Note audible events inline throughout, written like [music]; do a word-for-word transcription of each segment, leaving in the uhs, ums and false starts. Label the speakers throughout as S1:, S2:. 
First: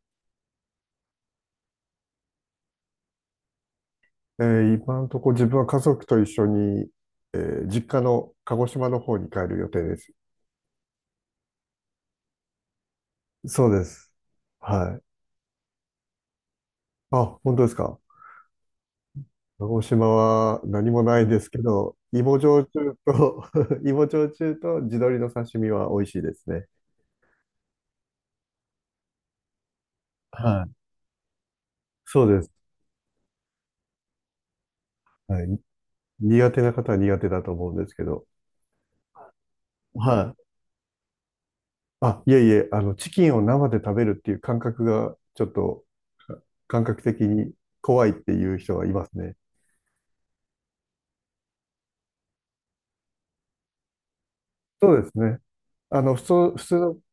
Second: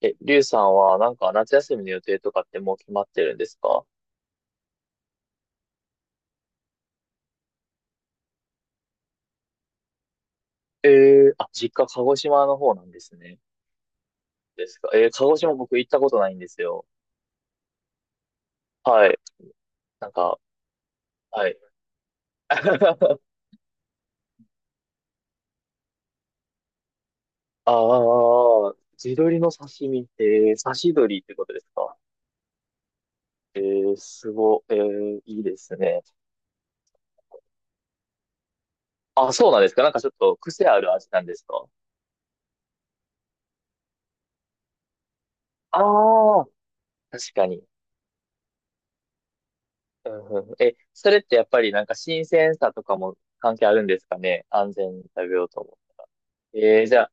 S1: え、りゅうさんはなんか夏休みの予定とかってもう決まってるんですか？
S2: えー今のところ自分は家族と一緒に、えー実家の鹿児島の方に帰る予定です。
S1: えー、あ、実家鹿児島の方なんですね。
S2: そうです。
S1: ですか。
S2: は
S1: えー、
S2: い。
S1: 鹿児島僕行ったことないんですよ。
S2: あ、本当ですか？
S1: はい。
S2: 鹿児
S1: な
S2: 島
S1: んか、
S2: は何もないで
S1: は
S2: す
S1: い。
S2: けど、芋焼酎
S1: [laughs]
S2: と
S1: あ
S2: [laughs] 芋焼酎と地鶏の刺身は美味しいですね。
S1: あ、地鶏の刺身って、
S2: はい。
S1: 刺し鶏ってことですか？
S2: そうです。
S1: えー、すご、えー、い
S2: は
S1: いで
S2: い。
S1: すね。
S2: 苦手な方は苦手だと思うんですけど。
S1: あ、そうなんですか。なんかちょっ
S2: は
S1: と
S2: い。
S1: 癖ある味なんですか？
S2: あ、いえいえ、あの、チキンを生で食べるっていう感覚が、ちょっと、か
S1: ああ、
S2: 感覚的
S1: 確か
S2: に
S1: に。
S2: 怖いっていう人はいますね。
S1: うんうんうん。え、それってやっぱりなんか新鮮さとかも関係あるんですかね。安
S2: そ
S1: 全
S2: う
S1: に
S2: です
S1: 食べ
S2: ね。
S1: ようと。
S2: あの、普通、普通
S1: ええ。じ
S2: の、
S1: ゃあ、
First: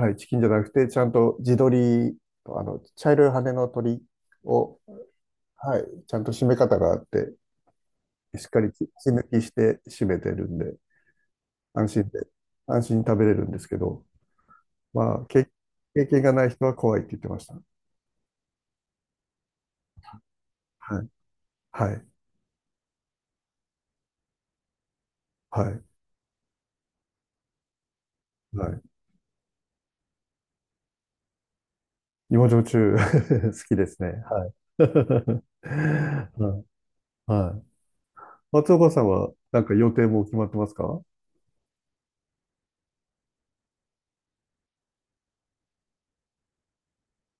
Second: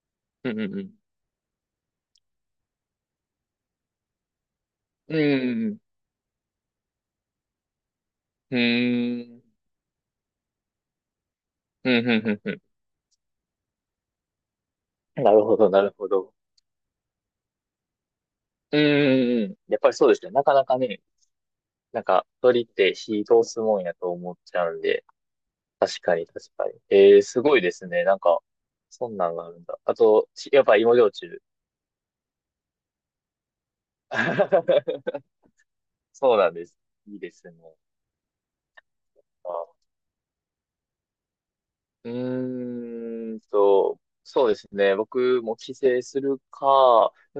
S2: はい、チキンじゃ
S1: うん
S2: な
S1: う
S2: く
S1: んう
S2: て、
S1: ん。
S2: ちゃんと地鶏と、あの、茶色い羽の鳥を、
S1: うんうん
S2: はい、ちゃんと締め方があって、しっ
S1: うん。
S2: か
S1: う
S2: り血血抜
S1: ーん。
S2: きして締めてるんで、安
S1: う
S2: 心
S1: んう
S2: で、
S1: んうんう
S2: 安心に食べれるんですけど、ま
S1: ん。
S2: あ、
S1: なる
S2: 経、
S1: ほど、なる
S2: 経
S1: ほ
S2: 験が
S1: ど。
S2: ない人は怖いって言ってました。
S1: うんうんうん。やっぱりそうですね。なかなかね、
S2: はい、は
S1: なん
S2: い、
S1: か、鳥って火通すもんやと思っちゃうんで。
S2: はい、
S1: 確かに、確かに。ええ、すごいですね。なんか、
S2: はい。
S1: そんなんがあるんだ。あと、しやっぱ芋焼酎。
S2: 芋焼酎 [laughs] 好きですね。はい。[laughs]
S1: [laughs] そうなん
S2: は
S1: です。いい
S2: い。
S1: ですね。
S2: はい。松岡さんは、なんか予定も決まってますか？
S1: うーんと、そうですね。僕も帰省するか、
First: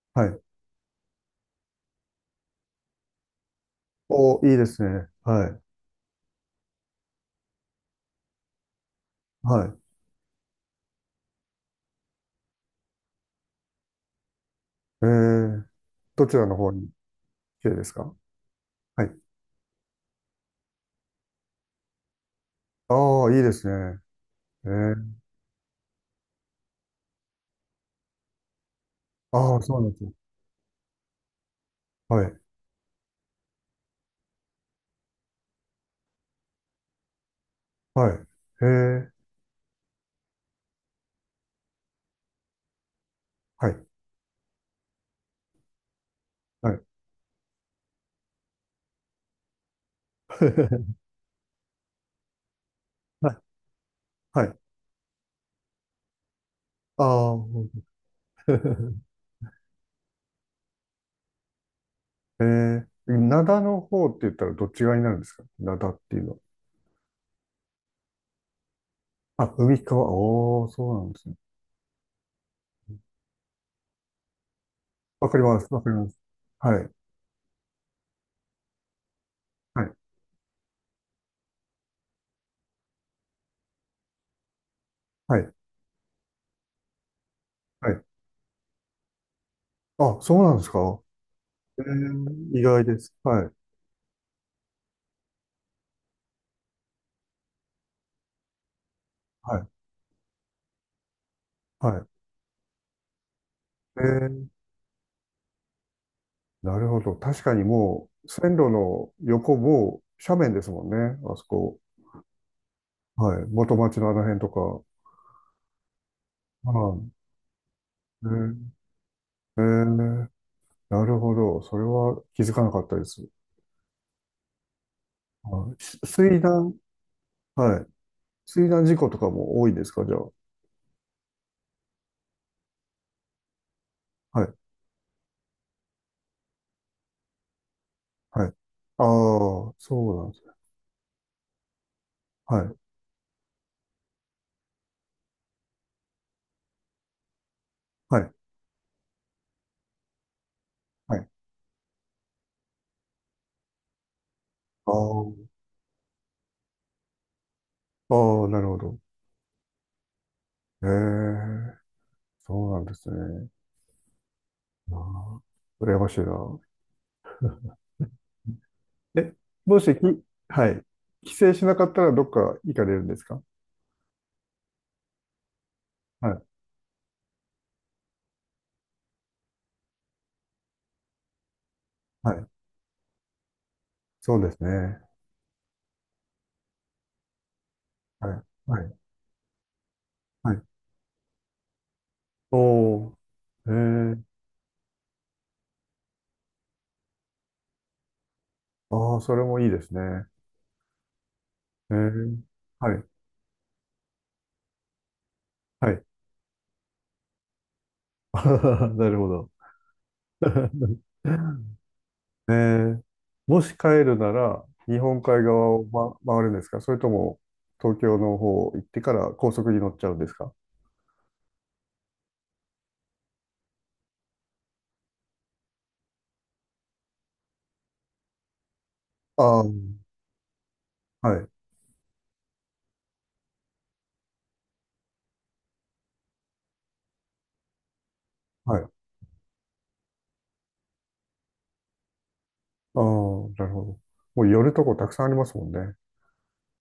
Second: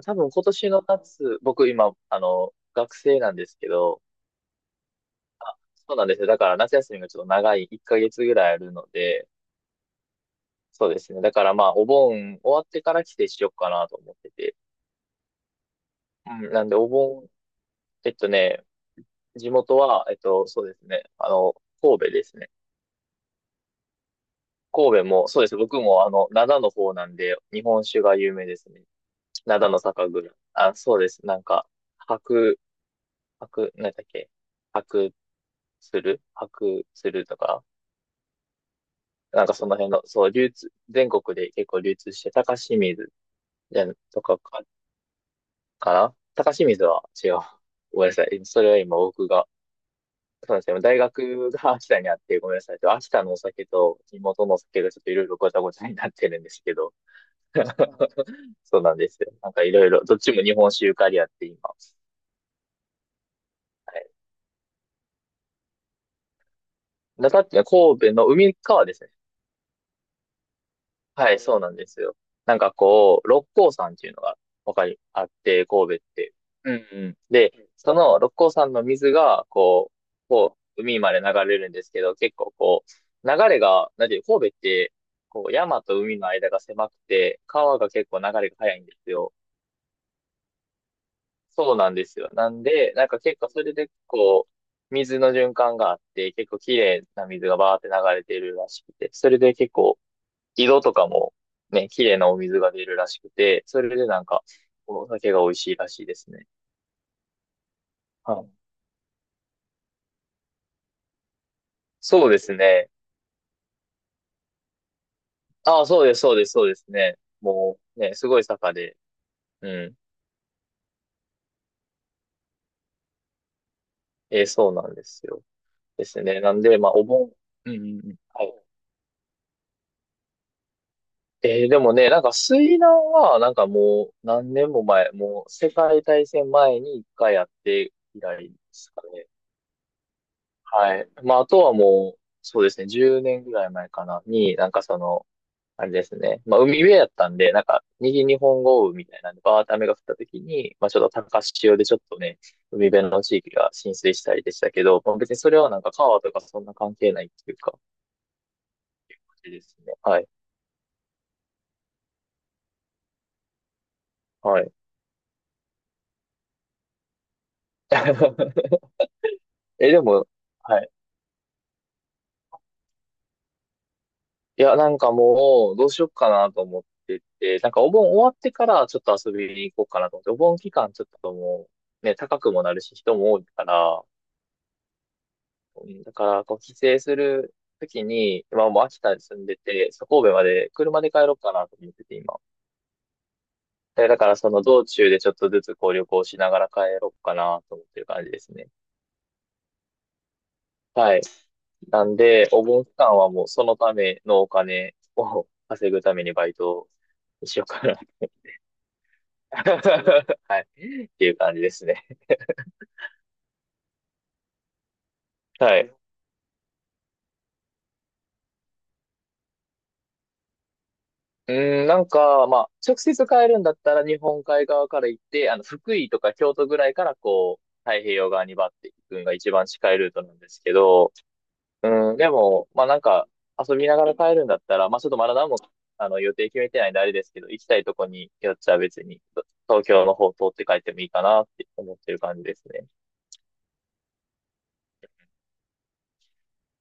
S1: 多
S2: は
S1: 分
S2: い。
S1: 今年の夏、僕今、あの、学生なんですけど、
S2: お、いいですね。はい。
S1: そうなんですよ。だから夏休みがちょっと長い、いっかげつぐらいあるので、
S2: はい。
S1: そうですね。だからまあ、お盆終わってから帰省しようかなと思ってて。
S2: えー、ど
S1: う
S2: ちら
S1: ん、
S2: の
S1: なん
S2: 方
S1: でお
S2: に？
S1: 盆、
S2: 綺麗です
S1: え
S2: か？
S1: っとね、
S2: はい。
S1: 地元は、えっと、そうですね。あの、神戸ですね。
S2: ああ、いいですね。えー、
S1: 神戸も、そうです。僕もあの、灘の方なんで、日本酒が有名ですね。
S2: ああ、
S1: 灘
S2: そ
S1: の
S2: うなんです
S1: 酒
S2: よ。
S1: 蔵。あ、そうです。なんか、
S2: はい。
S1: 白、白、なんだっけ、白鶴白鶴とか、
S2: はい。へえ、
S1: なんかその辺の、そう、流通、全国で結構流通して、高清水
S2: は
S1: じ
S2: い。
S1: ゃんとかか、かな。高清
S2: はい。
S1: 水は違う。ごめんなさい。それは今僕が、そうなんですよ。大
S2: [laughs]
S1: 学が秋田にあって、ごめんなさい。秋田
S2: は
S1: の
S2: い。
S1: お酒と地
S2: は
S1: 元の
S2: い。
S1: お酒がちょっといろいろごちゃごちゃになってるんですけど。
S2: ああ、ほんと。
S1: [laughs] そうなん
S2: [laughs]
S1: ですよ。なんかいろいろ、どっちも日本酒ゆかりあって今。
S2: えー、灘の
S1: は
S2: 方
S1: い。
S2: って言ったらどっち側になるんですか？灘っていうのは。
S1: 中っていうのは神戸の海側ですね。
S2: あ、海側。おー、そうなんです
S1: は
S2: ね。
S1: い、そうなんですよ。なんかこう、六甲山っていうのが、わかり、あ
S2: わ
S1: っ
S2: かります。
S1: て、
S2: わかり
S1: 神戸っ
S2: ます。
S1: て。うん
S2: はい。
S1: うん。で、その六甲山の水が、
S2: は
S1: こ
S2: い。
S1: う、こう、海まで流れるんですけど、結構こう、流れが、なんていう、神戸って、
S2: は
S1: こ
S2: い。
S1: う、山と海の間が狭くて、川が
S2: はい。
S1: 結構流れが速いんですよ。
S2: あ、そうなんですか？
S1: そう
S2: え
S1: なんですよ。な
S2: ー、意
S1: ん
S2: 外
S1: で、
S2: で
S1: なん
S2: す。
S1: か結
S2: は
S1: 構
S2: い。
S1: それで、こう、水の循環があって、結構綺麗な水がバーって流れてるらしくて、それで
S2: はい。
S1: 結構井戸とかもね、
S2: は
S1: 綺
S2: い。
S1: 麗なお水が出るらしくて、それ
S2: え
S1: でなんか、
S2: ー
S1: お酒が美味しいらしいですね。
S2: なるほど。確かにもう、
S1: はい。
S2: 線路の横も斜面ですもんね。あそこ。
S1: そうですね。
S2: はい。元町のあの辺とか。
S1: ああ、そうです、そうです、そうです
S2: はい。
S1: ね。もうね、
S2: え
S1: すごい
S2: ー、
S1: 坂で、
S2: え
S1: うん。
S2: ーなるほど。それは気づかなかったです。
S1: えーそうなんですよ。
S2: はい、し
S1: です
S2: 水
S1: ね。なん
S2: 難、
S1: で、まあ、お盆、うんう
S2: はい。
S1: んうん。はい。
S2: 水難事故とかも多いですか、じゃあ？
S1: えーでもね、なんか水難は、なんかもう
S2: は
S1: 何
S2: い。
S1: 年も前、もう世界大戦前に一回やって以
S2: はい。
S1: 来
S2: あ
S1: ですかね。
S2: あ、そうなんですね。
S1: はい。まあ、あとはもう、
S2: は
S1: そうで
S2: い。
S1: すね、じゅうねんぐらい前かな、に、なんかその、あれですね、まあ、海辺やったんで、なんか、
S2: は
S1: 右
S2: い。
S1: 日本豪雨みたいなんで、バーって雨が降った時に、まあ、ちょっと
S2: はい。
S1: 高潮でちょっとね、海辺の地域が浸水したりでしたけ
S2: あ
S1: ど、まあ、別にそれはなんか川とかそんな関係ないっていうか、
S2: あ、ああ、なるほど。
S1: あれですね。はい。
S2: ええ、そうなんですね。
S1: はい。
S2: ああ、羨ましいな。
S1: [laughs]
S2: え、も
S1: え、
S2: し、き、
S1: でも、
S2: は
S1: は
S2: い、
S1: い。
S2: 帰省しなかったらどっか行かれるんですか？
S1: いや、なんかもう、どうしよっか
S2: はい。
S1: なと思ってて、なんかお盆終わってからちょっと遊びに行こうかなと思って、お盆期間ちょっともう、ね、
S2: は
S1: 高
S2: い。
S1: くもなるし、人も多いから、
S2: そうですね。
S1: うん。だから、こう、帰省するとき
S2: はい。
S1: に、今
S2: は
S1: もう
S2: い。
S1: 秋田に住んでて、そう神戸ま
S2: はい。
S1: で車で帰ろうかなと思ってて、今。
S2: おー。え
S1: で、だ
S2: ー。
S1: からその道中でちょっとずつこう旅行しながら帰ろうかなと思ってる感じですね。
S2: ああ、それもいいですね。
S1: はい。
S2: え
S1: なん
S2: ー。
S1: で、お盆期
S2: はい。
S1: 間はもうそのためのお金を [laughs] 稼
S2: は
S1: ぐ
S2: い。
S1: ためにバイトにしようかな。
S2: [laughs] なるほど。
S1: は
S2: [laughs]
S1: い。っていう感じですね。
S2: えー。もし帰るなら、日本海側
S1: は
S2: を、
S1: い。
S2: ま、回るんですか？それとも、東京の方行ってから高速に乗っちゃうんですか？
S1: うーん、なんか、まあ、直接帰るんだったら日本海側から行って、あの、福井とか京都ぐらいからこう、太平洋側にバッて行くのが一
S2: ああ
S1: 番
S2: ー、
S1: 近いルートなんですけど、
S2: はい。
S1: うん、でも、まあなんか、遊びながら帰るんだったら、まあちょっとまだ何も、あの、予定決めてないんであれですけど、行きたいとこによっち
S2: は
S1: ゃ
S2: い。ああ、
S1: 別に、東京の方通って帰ってもいいかなって思ってる感じですね。
S2: なるほど。もう寄るとこたくさんありますもんね。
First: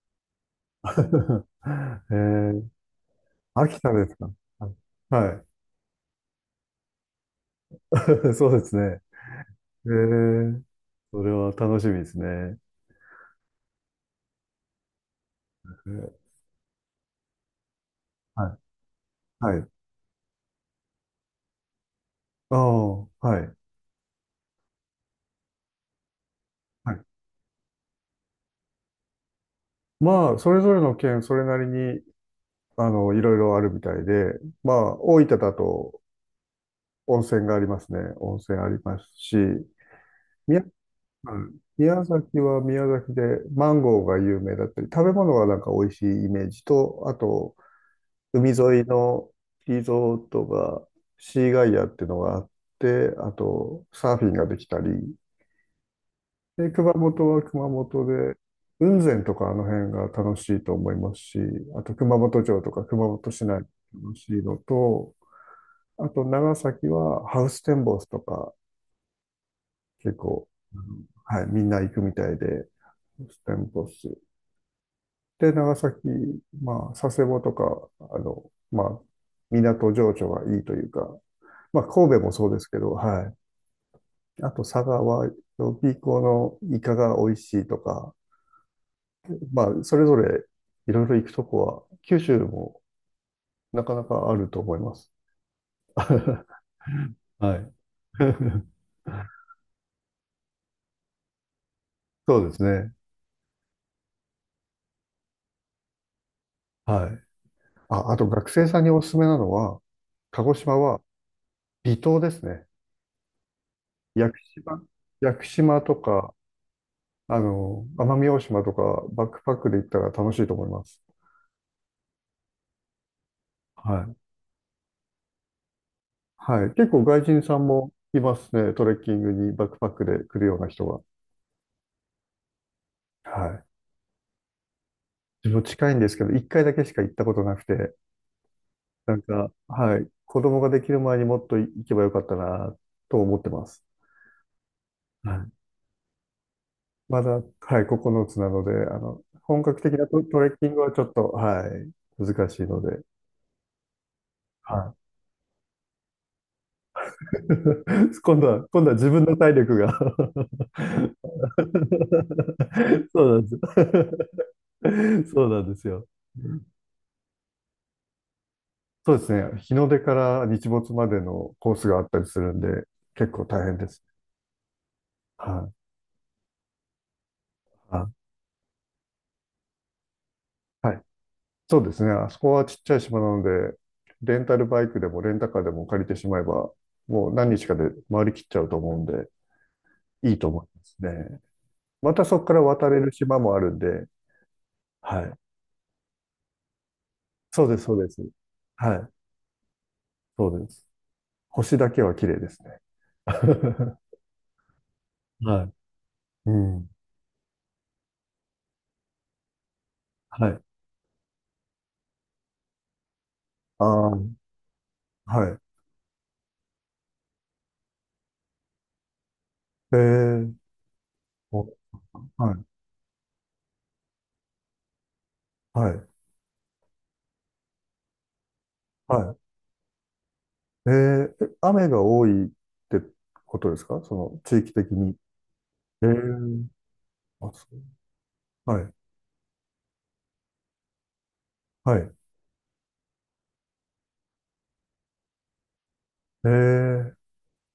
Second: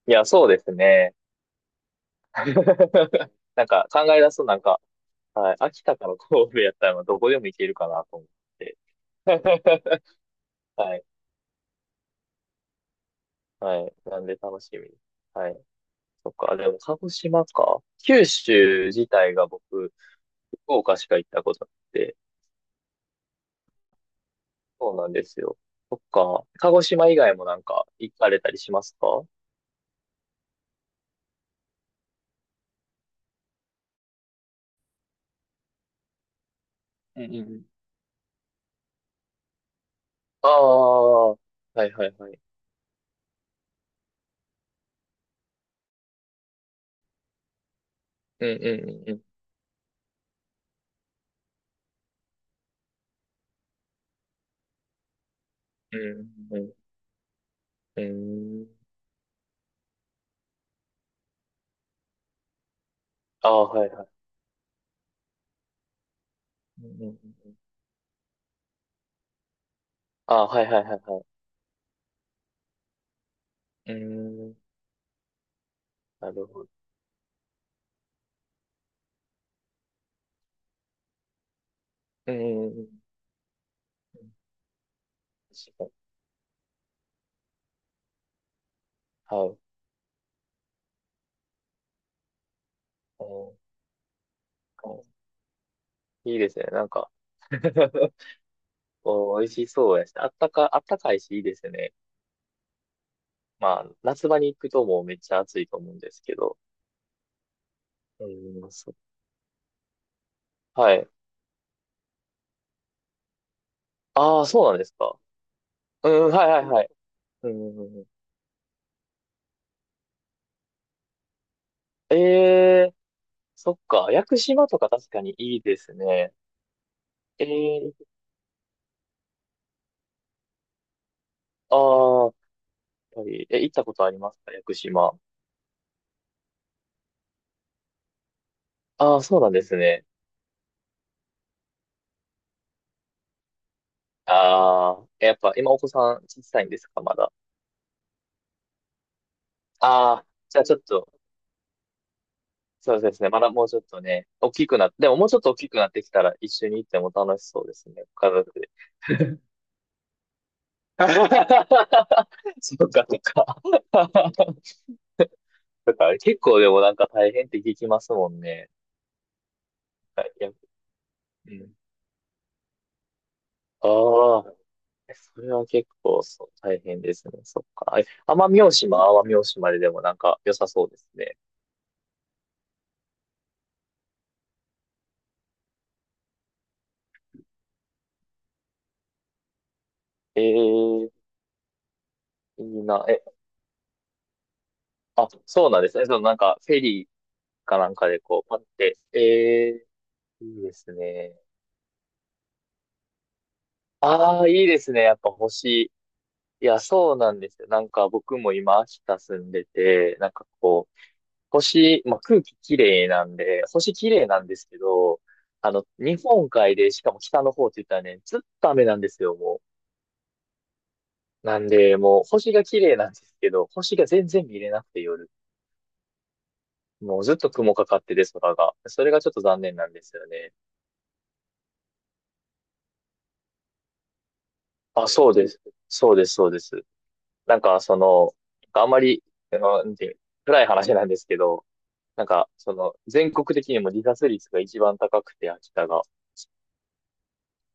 S1: いや、そうですね。
S2: [laughs] えー、
S1: [laughs] なん
S2: 秋
S1: か
S2: 田
S1: 考
S2: です
S1: え
S2: か？
S1: 出すとなんか、
S2: は
S1: はい、秋田から神戸やったらどこでも行けるか
S2: い。
S1: なと思っ
S2: [laughs] そうです
S1: て。
S2: ね。え
S1: [laughs]
S2: ー、
S1: はい、
S2: それは楽しみですね。
S1: はい、なんで楽しみです。はい。
S2: えー
S1: そっか、でも鹿児島か。九
S2: はい。
S1: 州自体が
S2: は
S1: 僕、
S2: い。
S1: 福岡しか行ったことなくて、
S2: ああ、はい。
S1: そうなんですよ。そっか、鹿児
S2: はい。
S1: 島以外もなんか行かれたりしますか？
S2: まあ、それぞれの県、それなりに、あの、いろいろあるみたいで、まあ、大分だと
S1: う
S2: 温
S1: んうんう
S2: 泉があ
S1: ん。
S2: りますね。温泉ありますし、
S1: あ
S2: 宮、
S1: あ、は
S2: うん
S1: い
S2: 宮
S1: はいはい。
S2: 崎は宮崎でマンゴーが有名だったり、食べ物がなんか美味しいイメージと、あと、
S1: うん
S2: 海沿
S1: う
S2: い
S1: んうんうん。
S2: のリゾートが、シーガイアっていうのがあって、あと、サーフィンができたり、
S1: うんう
S2: で、
S1: ん
S2: 熊本は熊
S1: うん。
S2: 本で、
S1: うん。
S2: 雲仙とかあの辺が楽しいと思いますし、あと熊本城とか熊本市
S1: あ
S2: 内
S1: あ、はいは
S2: 楽
S1: い。
S2: しいのと、あと長
S1: う
S2: 崎
S1: んうんうん。
S2: はハウステンボスとか結
S1: ああ、
S2: 構、
S1: はいはいはいはい。
S2: あの、はい、みんな行くみたいで、ハウステンボ
S1: うー
S2: ス。
S1: ん、
S2: で、長崎、
S1: なるほど。
S2: まあ、佐世保とか、あの、まあ、港情緒がいいというか、まあ、神戸
S1: う
S2: もそうです
S1: ー
S2: けど、
S1: ん、
S2: はい。あと、佐賀は、
S1: 確か
S2: ピ
S1: に。
S2: ーコのイカが美味しいとか、
S1: はい。
S2: まあ、それぞれいろいろ行くとこは、九州も
S1: うん。
S2: なかなかあると思います。
S1: いい
S2: [laughs]
S1: ですね。なんか
S2: はい。
S1: [laughs]
S2: [laughs]
S1: おー、美味しそうやし、あったか、あったかいし、いいですね。
S2: そうですね。
S1: まあ、夏場に行くともうめっちゃ暑いと思うんですけど。
S2: はい。あ、あ
S1: う
S2: と、学
S1: ー
S2: 生
S1: ん、
S2: さんに
S1: そう。
S2: おすすめなのは、鹿児島
S1: は
S2: は
S1: い。
S2: 離島ですね。屋久
S1: ああ、そうなん
S2: 島、
S1: ですか。
S2: 屋久島と
S1: うん、
S2: か、
S1: はいはいはい。
S2: あ
S1: う
S2: の、
S1: ん、
S2: 奄美大島とか、バックパックで行ったら楽しいと思います。
S1: ええー、そっ
S2: は
S1: か。
S2: い。
S1: 屋久島とか確かにいいですね。
S2: はい。結構外人
S1: え
S2: さんも
S1: えー、
S2: いますね。トレッキングにバックパックで来るような人は。
S1: ああ、やっぱり、
S2: は
S1: え、
S2: い。
S1: 行ったことありますか屋久島？
S2: 自分近いんですけど、一回だけしか行ったことなくて、な
S1: あ
S2: ん
S1: あ、そうな
S2: か、
S1: んです
S2: は
S1: ね。
S2: い、子供ができる前にもっと行けばよかったな、と思ってます。
S1: ああ、えや
S2: は
S1: っ
S2: い。
S1: ぱ今お子さん小さいんですか、ま
S2: ま
S1: だ？
S2: だ、はい、ここのつなので、あの、本格的な
S1: あ
S2: ト、
S1: あ、
S2: トレッ
S1: じゃあ
S2: キ
S1: ち
S2: ン
S1: ょ
S2: グ
S1: っ
S2: はちょ
S1: と、
S2: っと、はい、難しいの
S1: そ
S2: で、
S1: うですね。まだもうちょっとね、大き
S2: は
S1: くなって、で
S2: い。
S1: ももうちょっと大きくなってきたら一緒に行っても楽しそうですね、
S2: [laughs]
S1: 家
S2: 今度
S1: 族
S2: は、
S1: で。
S2: 今度は自分の
S1: [laughs]
S2: 体力が。 [laughs]
S1: そうか、そう
S2: そうなんで
S1: か。
S2: す。[laughs] そうなんです
S1: だか
S2: よ。
S1: ら結構でもなんか大変って聞きますもんね。
S2: そうですね。日の出か
S1: はい
S2: ら
S1: や、
S2: 日没まで
S1: う
S2: のコ
S1: ん。
S2: ースがあったりするんで、結構大変で
S1: あ
S2: す。
S1: あ、それは
S2: はい。
S1: 結構そう大変ですね。そっか。え
S2: あ、
S1: 奄美大島、奄美大島ででもなんか良さそう
S2: は
S1: で
S2: い。
S1: すね。
S2: そうですね。あそこはちっちゃい島なので、レンタルバイクでもレンタカーでも借りてしまえば、もう何日かで回りきっちゃうと思うんで、いい
S1: え
S2: と思います
S1: え、
S2: ね。またそこから
S1: いい
S2: 渡れ
S1: な。
S2: る
S1: え、
S2: 島もあるんで、は
S1: あ、
S2: い。
S1: そうなんですね。そのなんか、フェリー
S2: そうで
S1: か
S2: す、
S1: な
S2: そ
S1: ん
S2: うで
S1: か
S2: す。
S1: でこう、パっ
S2: は
S1: て。
S2: い。
S1: えー、
S2: そう
S1: いい
S2: で
S1: で
S2: す。
S1: すね。
S2: 星だけは綺麗ですね。[laughs] は
S1: ああ、いいですね。やっぱ
S2: い。
S1: 星。
S2: う
S1: いや、
S2: ん。
S1: そうなんですよ。なんか僕も今、秋田住んでて、なんか
S2: はい。
S1: こう、星、まあ、空気綺麗なんで、星
S2: あ
S1: 綺
S2: あ、
S1: 麗なんですけど、
S2: はい。
S1: あの、日本海で、しかも北の方って言ったらね、ずっと雨なんですよ、も
S2: えー、
S1: う。な
S2: お
S1: んで、もう
S2: は
S1: 星
S2: い。
S1: が綺麗なんですけど、星が全然見れなくて夜。
S2: はい。
S1: もうずっと雲かかってて、空が。それ
S2: は
S1: がちょっ
S2: い。
S1: と残念なんですよね。
S2: えーえ雨が多いってことですか、その地域的
S1: あ、
S2: に？
S1: そうです。
S2: え
S1: そうです、そうで
S2: ー、
S1: す。
S2: あ、
S1: なん
S2: そう。
S1: か、その、
S2: は
S1: あん
S2: い。
S1: まり、あのなんていう、暗い話なんですけど、
S2: はい。
S1: なんか、その、全国的にも自殺率が一番高くて、秋田が。
S2: えー、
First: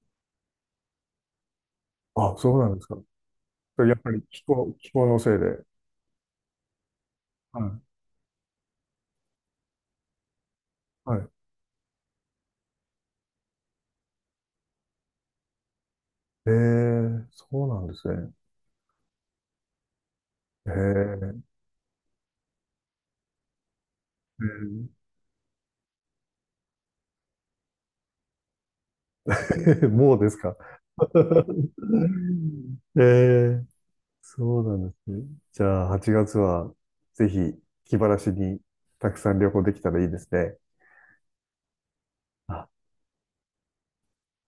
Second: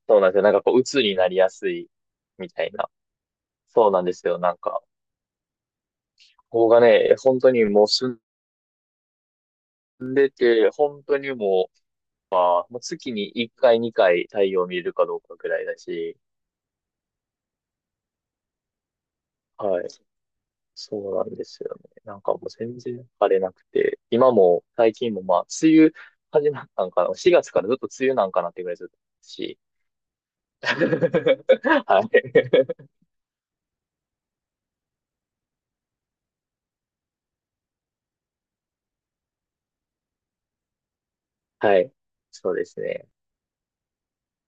S1: そうなんですよ。なんか、こう、鬱になりやすい、
S2: あ、
S1: み
S2: そう
S1: た
S2: な
S1: い
S2: んです
S1: な。
S2: か？
S1: そう
S2: やっ
S1: なん
S2: ぱ
S1: で
S2: り
S1: すよ。
S2: 気
S1: なん
S2: 候、
S1: か、
S2: 気候のせいで。
S1: ここがね、本当
S2: は
S1: にも
S2: い。
S1: う住んでて、本
S2: は
S1: 当
S2: い。
S1: にもう、あもう月にいっかい、にかい太陽見れるかどうかぐらいだし、
S2: えー、そうなんですね。
S1: はい。
S2: え
S1: そうなん
S2: ー、
S1: ですよね。なんかもう全然晴れなくて、今も最
S2: え
S1: 近もまあ、梅雨始まったんかな。しがつからずっと梅雨なんかなってぐらいずっとし。
S2: ー [laughs] もうですか？
S1: [laughs] はい。
S2: [laughs] えー、そうなんですね。じゃあ、はちがつはぜひ気晴らしにたくさん旅行できたらいいですね。
S1: はい。そうで
S2: あ
S1: すね。